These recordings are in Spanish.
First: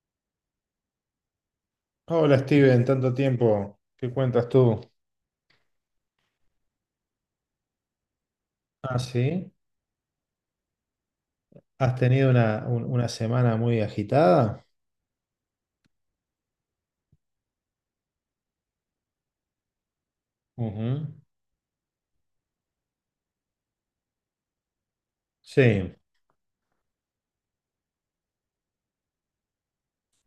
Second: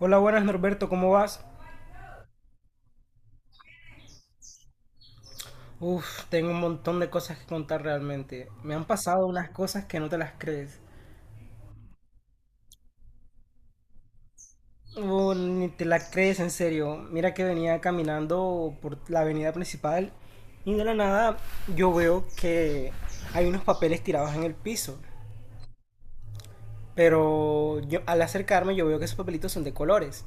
Hola, buenas Norberto, ¿cómo vas? Hola Steven, tanto tiempo. ¿Qué cuentas tú? Uf, tengo un montón de cosas que contar realmente. Me han Ah, pasado unas sí. cosas que no te las crees. ¿Has tenido una semana muy agitada? Oh, ni te las crees, en serio. Mira que venía caminando por la avenida principal y de la Ujú. nada yo veo que hay unos papeles tirados en el piso. Sí, Pero yo, al acercarme yo veo que esos papelitos son de colores.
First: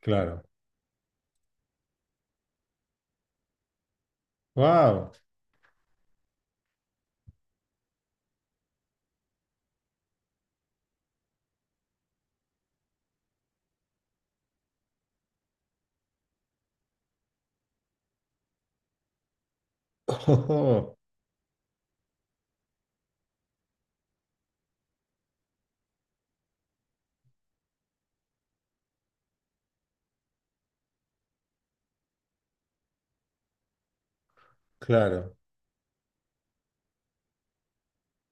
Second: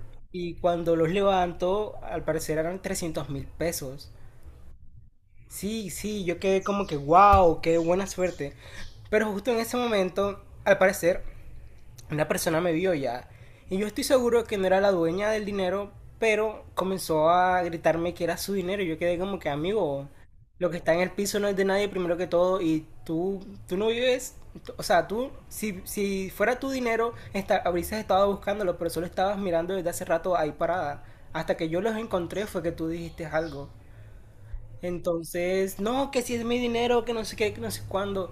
claro. Y cuando los levanto, al parecer eran 300.000 pesos. ¡Wow! Sí, sí, yo quedé como que, wow, qué buena suerte. Pero justo en ese momento, al parecer, una persona me vio ya. Y yo estoy seguro que no era la dueña del dinero, pero comenzó a gritarme que era su dinero. Y yo quedé como que, amigo, lo que está en el piso no es de nadie primero que todo. Y tú no vives, o sea, tú, si fuera tu dinero, habrías estado buscándolo, pero solo estabas mirando desde hace rato ahí parada. Hasta que yo los encontré fue que tú dijiste algo. Claro, Entonces, no, que si es mi dinero, que no sé qué, que no sé cuándo.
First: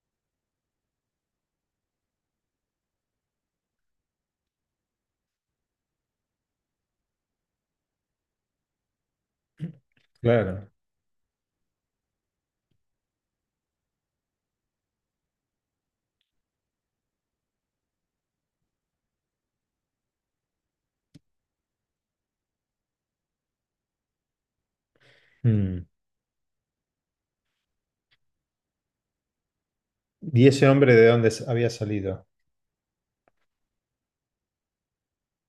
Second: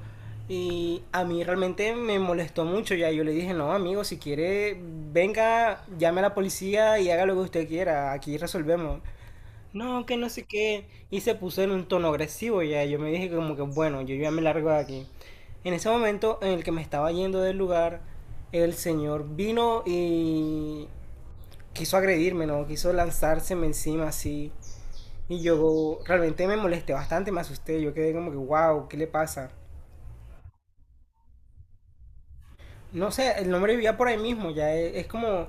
Y a mí realmente me molestó mucho ya. Yo le dije, no, amigo, si quiere, venga, llame a la policía y haga lo que usted quiera. Aquí resolvemos. No, que no sé claro. qué. Y se puso en un tono agresivo ya. Yo me dije como que, bueno, yo ya me largo de aquí. En ese momento en el que me estaba yendo del lugar, el señor vino y quiso agredirme, ¿no? Quiso lanzárseme encima así. Y Mm. yo realmente me molesté bastante, me asusté, yo quedé como que, wow, ¿qué le pasa? ¿Y ese hombre de dónde había salido? No sé, el nombre vivía por ahí mismo, ya e- es, como,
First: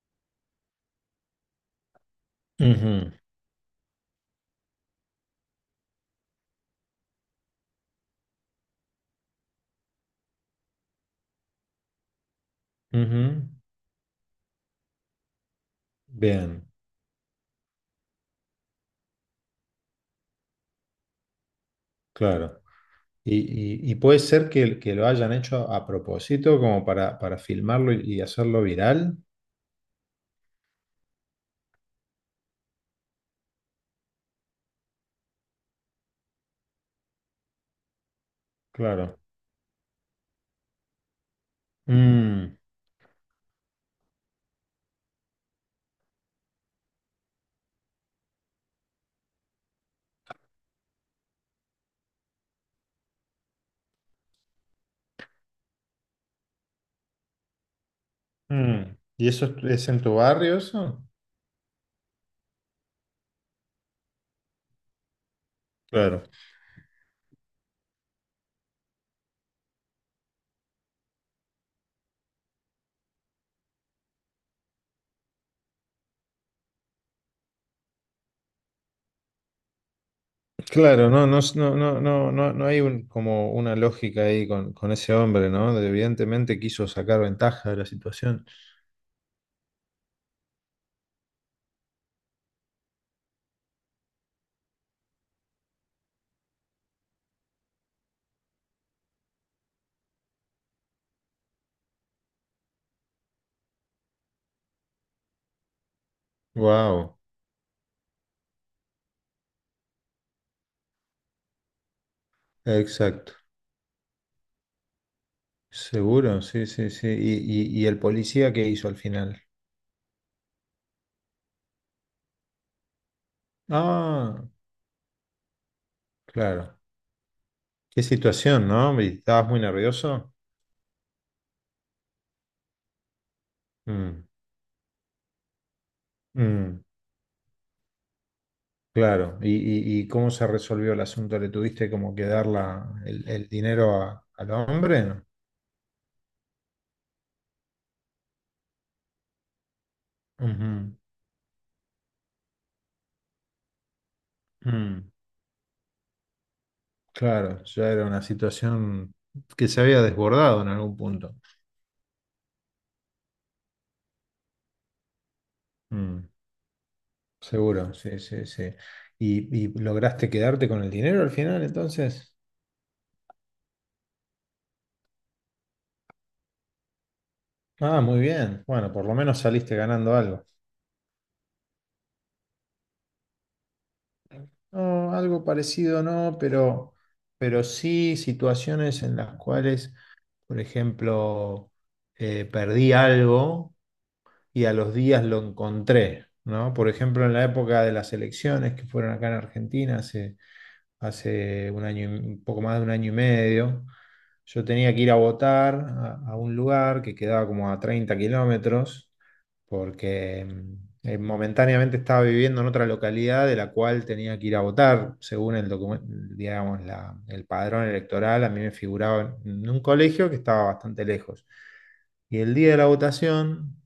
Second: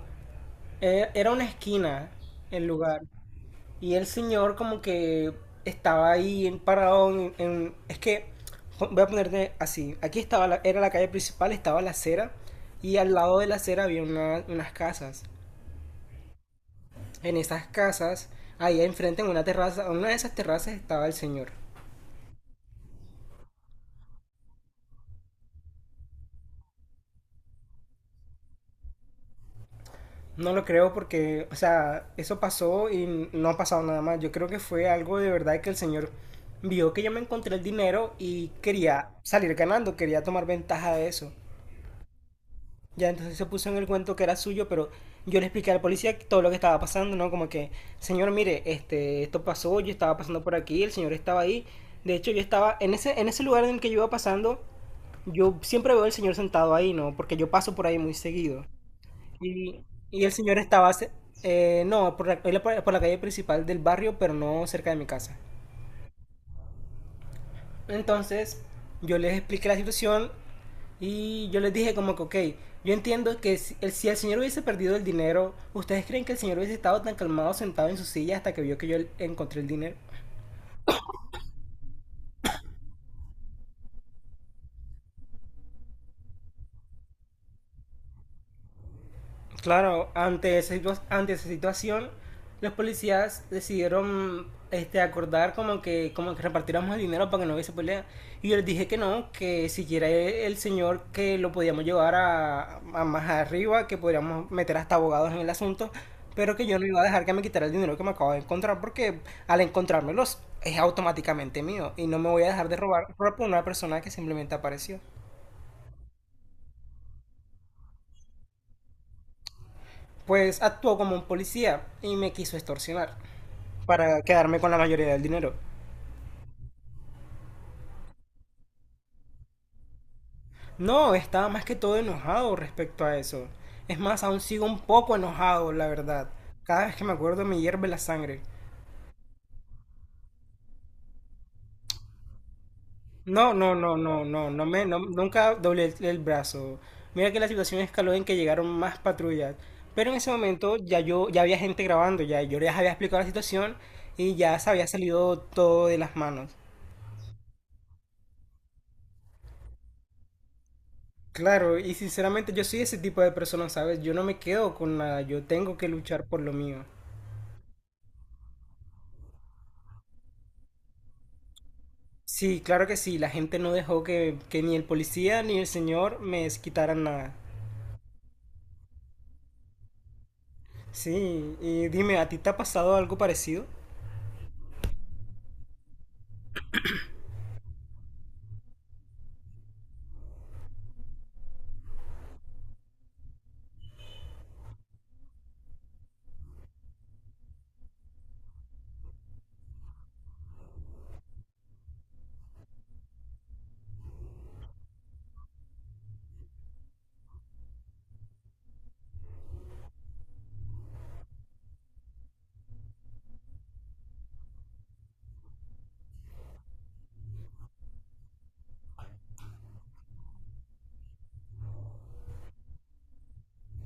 e- era una esquina el lugar. Ujú, Y el señor como que estaba ahí en- parado en- es que, jo- voy a ponerte así, aquí estaba, era la calle principal, estaba la acera, y al lado de ujú. la acera había unas casas. Bien, En esas casas, ahí enfrente en una terraza, en una de esas terrazas estaba el señor. claro. Y, y puede ser que, lo hayan hecho a propósito, como para, filmarlo y hacerlo viral. No lo creo porque, o sea, eso pasó y no ha pasado nada más. Yo creo que fue algo de verdad que el señor vio que yo me encontré el dinero y quería Claro. salir ganando, quería tomar ventaja de eso. Mm, Ya entonces se puso en el cuento que era suyo, pero yo le expliqué al policía todo lo que estaba pasando, ¿no? Como que, señor, mire, este, esto pasó, yo estaba pasando por aquí, el señor estaba ahí. De hecho, yo estaba en ese lugar en el que yo iba pasando, yo siempre veo al señor sentado ahí, ¿no? Porque yo paso por ahí muy seguido. mm. ¿Y eso es Y, es en tu y el barrio, señor estaba, eso? ce- no, por la, él por la calle principal del barrio, pero no cerca de mi casa. Claro, Entonces, yo les expliqué la situación y yo les dije como que, ok, yo entiendo que si el señor hubiese perdido el dinero, ¿ustedes creen que el señor hubiese estado tan calmado sentado en su silla hasta que vio que yo encontré el dinero? claro, no, no, no, no, no, no hay como una lógica ahí con ese hombre, ¿no? Evidentemente quiso sacar ventaja de la situación. Claro, ante ante esa situación, los policías decidieron este, acordar como que repartiéramos el dinero para que no hubiese pelea. Y yo les dije que no, que siquiera e- el señor que lo podíamos llevar a más arriba, que podríamos meter hasta abogados en el asunto, pero que yo no iba a Wow, dejar que me quitara el dinero que me acabo de encontrar, porque al encontrármelos es automáticamente mío y no me voy a dejar de robar exacto. por una persona que simplemente apareció. Seguro, sí, sí, sí. ¿Y el policía qué hizo al final? Pues actuó como un policía y me quiso extorsionar para Ah, quedarme con la mayoría del dinero. claro. Qué situación, ¿no? ¿Estabas muy nervioso? No, estaba más que todo enojado respecto a eso. Es más, Mm, aún sigo un poco enojado, la verdad. mm, Cada vez que me acuerdo me hierve la sangre. claro. ¿Y cómo se resolvió el asunto? ¿Le tuviste como que dar el No, no, no, dinero no, no, al hombre? nunca doblé el brazo. Mira que la situación escaló en que llegaron más patrullas. Pero en ese momento Ujú, ya yo, ya había gente grabando, ya yo les había explicado la situación y ya se había mm. salido todo de las manos. Claro, ya era una situación que se había desbordado en algún punto. Claro, y sinceramente yo soy ese tipo de persona, ¿sabes? Yo no me quedo con nada, yo tengo que luchar Mm, por lo mío. seguro, sí, sí, sí. ¿Y lograste quedarte con el dinero al final, entonces? Sí, claro que sí, la gente no dejó que ni el policía ni el señor me quitaran nada. Ah, muy bien. Bueno, por lo menos saliste ganando algo. Sí, y dime, ¿a ti te ha pasado algo parecido? No, algo parecido no, pero sí situaciones en las cuales, por ejemplo, perdí algo y a los días lo encontré, ¿no? Por ejemplo, en la época de las elecciones que fueron acá en Argentina, hace un año, un poco más de un año y medio. Yo tenía que ir a votar a un lugar que quedaba como a 30 km, porque momentáneamente estaba viviendo en otra localidad de la cual tenía que ir a votar, según el digamos, el padrón electoral, a mí me figuraba en un colegio que estaba bastante lejos. Y el día de la votación,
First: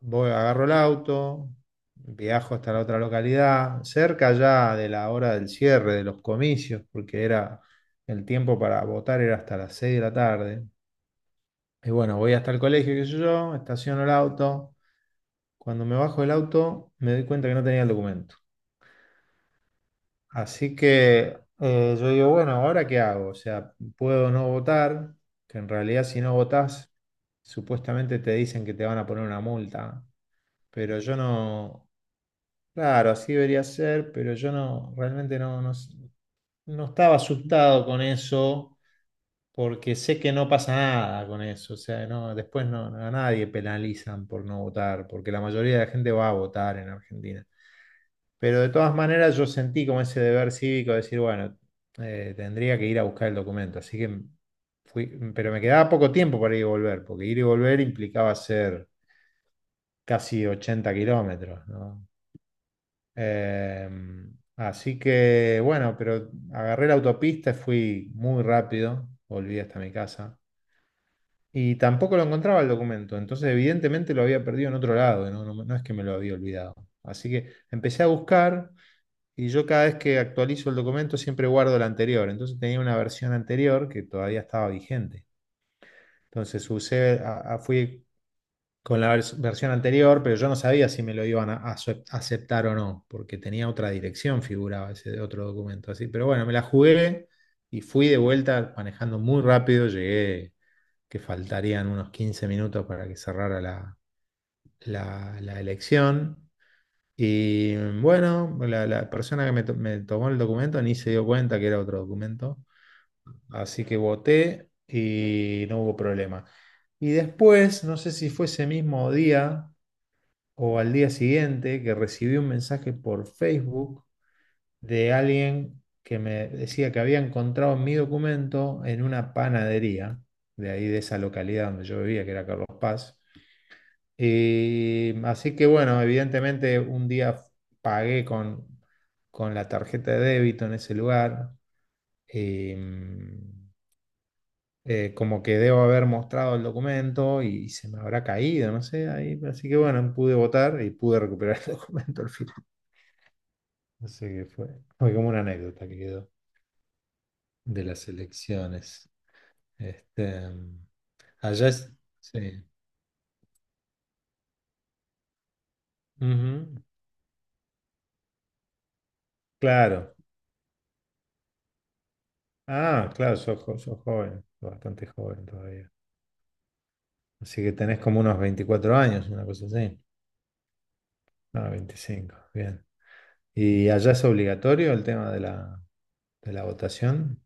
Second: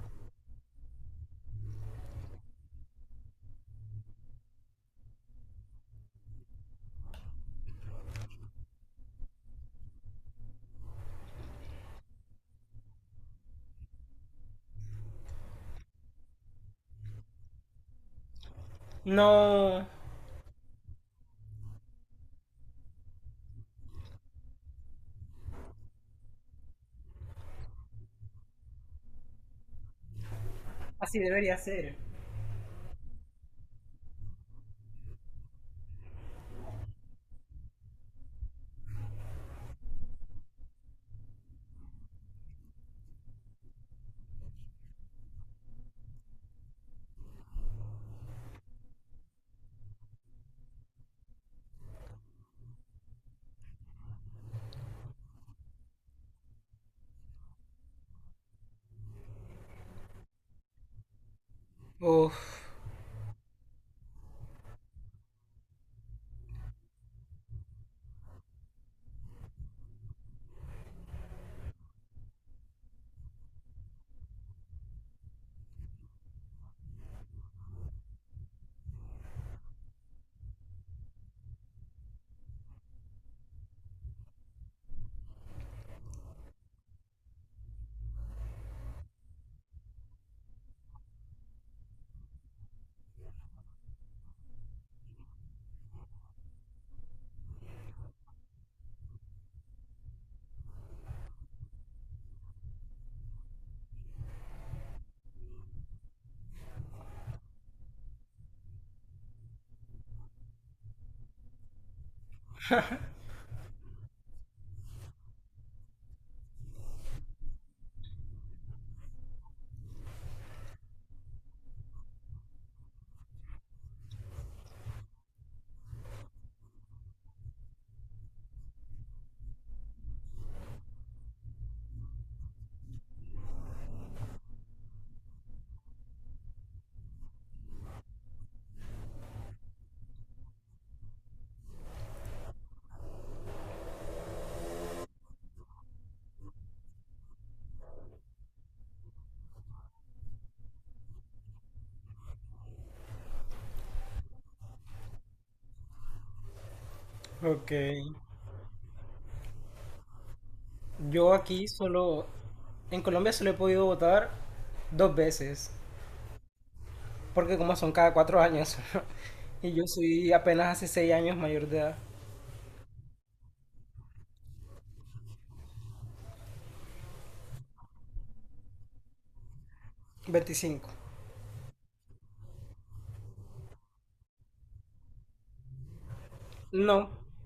voy, agarro el auto, viajo hasta la otra localidad, cerca ya de la hora del cierre de los comicios, porque era el tiempo para votar era hasta las 6 de la tarde. Y bueno, voy hasta el colegio, qué sé yo, estaciono el auto. Cuando me bajo del auto, me doy cuenta que no tenía el documento. No, Así que yo digo, bueno, ¿ahora qué hago? O sea, puedo no votar, que en realidad si no votás, supuestamente te dicen que te van a poner una multa. Pero yo así debería no, ser. claro, así debería ser, pero yo no, realmente no estaba asustado con eso porque sé que no pasa nada con eso, o sea, no, después no, a nadie penalizan por no votar, porque la mayoría de la gente va a votar en Argentina. Pero de todas maneras yo sentí como ese deber cívico de decir, bueno, tendría que ir a buscar el documento, así que fui, pero me quedaba poco tiempo para ir y volver, porque ir y volver implicaba hacer casi 80 km, ¿no? Uf, Eh, así que bueno, pero agarré la autopista, fui muy rápido, volví hasta mi casa. Y tampoco lo encontraba el documento, entonces evidentemente lo había perdido en otro lado, no, no es que me lo había olvidado. Así que empecé a buscar y yo cada vez que actualizo el documento siempre guardo el anterior, entonces tenía una versión anterior que todavía estaba vigente. Entonces fui con la versión anterior, pero yo no sabía si me lo iban a aceptar o no, porque tenía otra dirección, figuraba ese otro documento así. Pero bueno, me la jugué y fui de vuelta manejando muy rápido, llegué que faltarían unos 15 minutos para que cerrara la elección. Y bueno, la persona que me, me tomó el documento ni se dio cuenta que era otro documento. Así que voté y no hubo problema. Y después, no sé si fue ese mismo día o al día siguiente, que recibí un mensaje por Facebook de alguien que me decía que había encontrado mi documento en una panadería de ahí de esa localidad donde yo vivía, que era Carlos Paz. Así que bueno, evidentemente un día pagué con, la tarjeta de débito en ese lugar. eh, Como que debo haber mostrado el documento y se me habrá caído, no sé, ahí. Así que bueno, pude votar y pude recuperar el documento al final. Así que fue como una anécdota que quedó ok. de las elecciones. Este, Yo aquí allá solo, sí. en Colombia solo he podido votar dos veces, Ujú. porque como son cada 4 años, y yo Claro. soy apenas hace 6 años mayor de edad, Ah, claro, sos, sos joven, bastante joven todavía. Así que tenés como unos 24 años, una cosa así. 25. No, 25. Bien. ¿Y allá es obligatorio el tema de la No. votación?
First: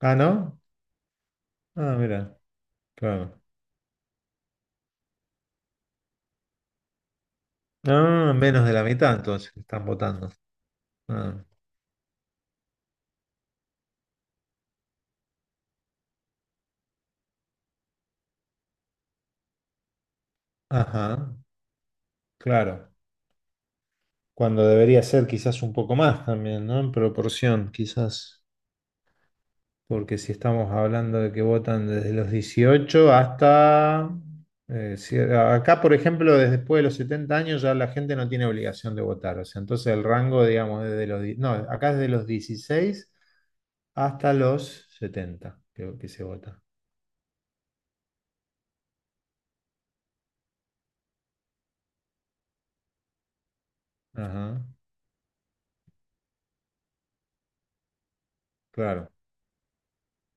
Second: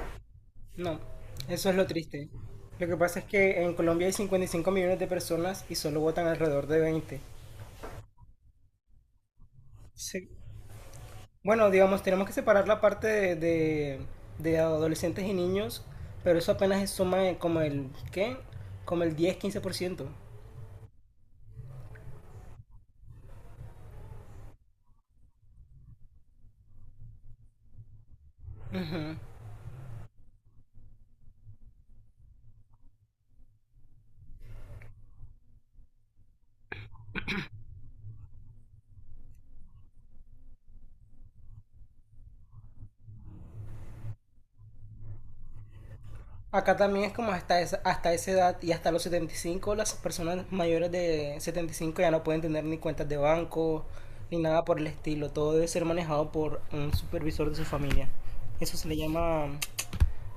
Ah, ¿no? No, eso es lo Ah, triste. mira, Lo que pasa es claro. que en Colombia hay 55 millones de personas y solo votan alrededor de 20. Ah, menos de la mitad entonces que están Sí. votando. Ah, Bueno, digamos, tenemos que separar la parte de adolescentes y niños, pero eso apenas es suma de como el, ¿qué? Como el 10-15%. ajá, claro. Cuando debería ser quizás un poco más también, ¿no? En proporción, quizás. Porque si estamos hablando de que votan desde los 18 hasta, acá, por ejemplo, desde después de los 70 años ya la gente no tiene obligación de votar. O sea, entonces el rango, digamos, desde los no, acá es de los 16 hasta los 70 que se vota. Acá también es como hasta esa edad y hasta los 75, las personas mayores de 75 ya no pueden tener ni cuentas de banco ni nada Ajá, por el estilo. Todo debe ser manejado por un supervisor de su familia. Eso se le claro. llama,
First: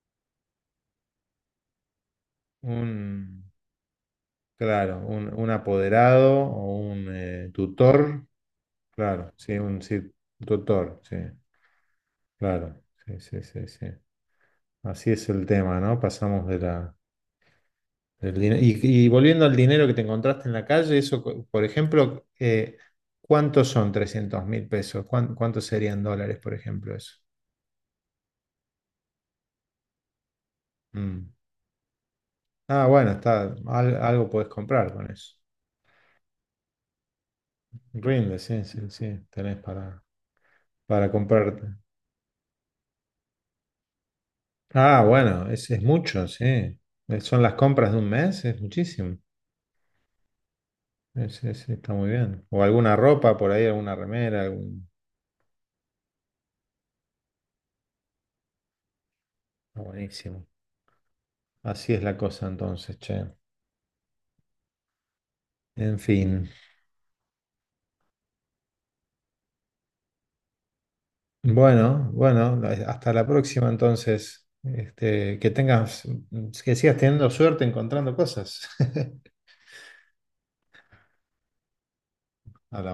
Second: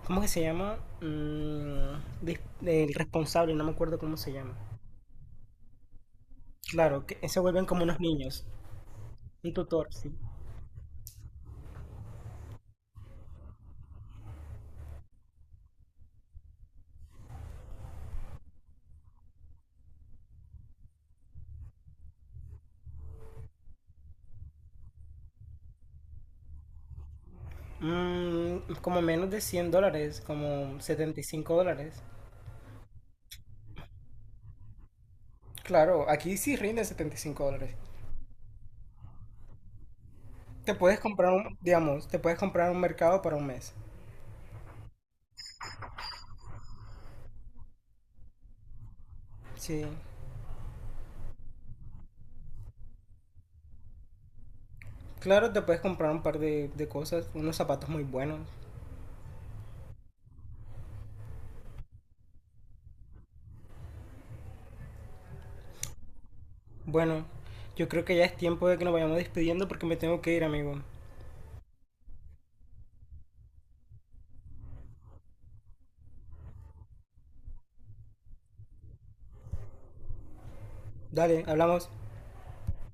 ¿cómo que se llama? Mm, el Un, responsable, no me acuerdo cómo se llama. claro, un apoderado o Claro, un que se vuelven como unos tutor. niños. Claro, Un sí, un tutor, sí, sí. tutor, sí. Claro, sí, sí, sí, sí. Así es el tema, ¿no? Pasamos de del dinero. Y volviendo al dinero que te encontraste en la calle, eso, por ejemplo, ¿cuántos son 300.000 pesos? ¿Cuántos serían dólares, por ejemplo, eso? Mm, como menos de 100 dólares, como setenta y Mm. cinco dólares. Ah, bueno, está, algo podés comprar con eso. Claro, aquí sí rinden 75 dólares. Rinde, sí, sí, sí, tenés para, Te puedes para comprar un, comprarte. digamos, te puedes comprar un mercado para un mes. Ah, bueno, es mucho, sí. Son las compras de un mes, es muchísimo. Sí. Está muy bien. O alguna ropa por ahí, alguna remera, algún... Claro, te puedes comprar un par de cosas, unos zapatos muy buenos. Está buenísimo. Así es la cosa entonces, che. En fin. Bueno, yo creo que ya es tiempo de que nos vayamos despidiendo porque me tengo que ir, amigo. Bueno, bueno, hasta la próxima entonces. Este, que sigas teniendo suerte encontrando cosas. Dale, hablamos. Hablamos.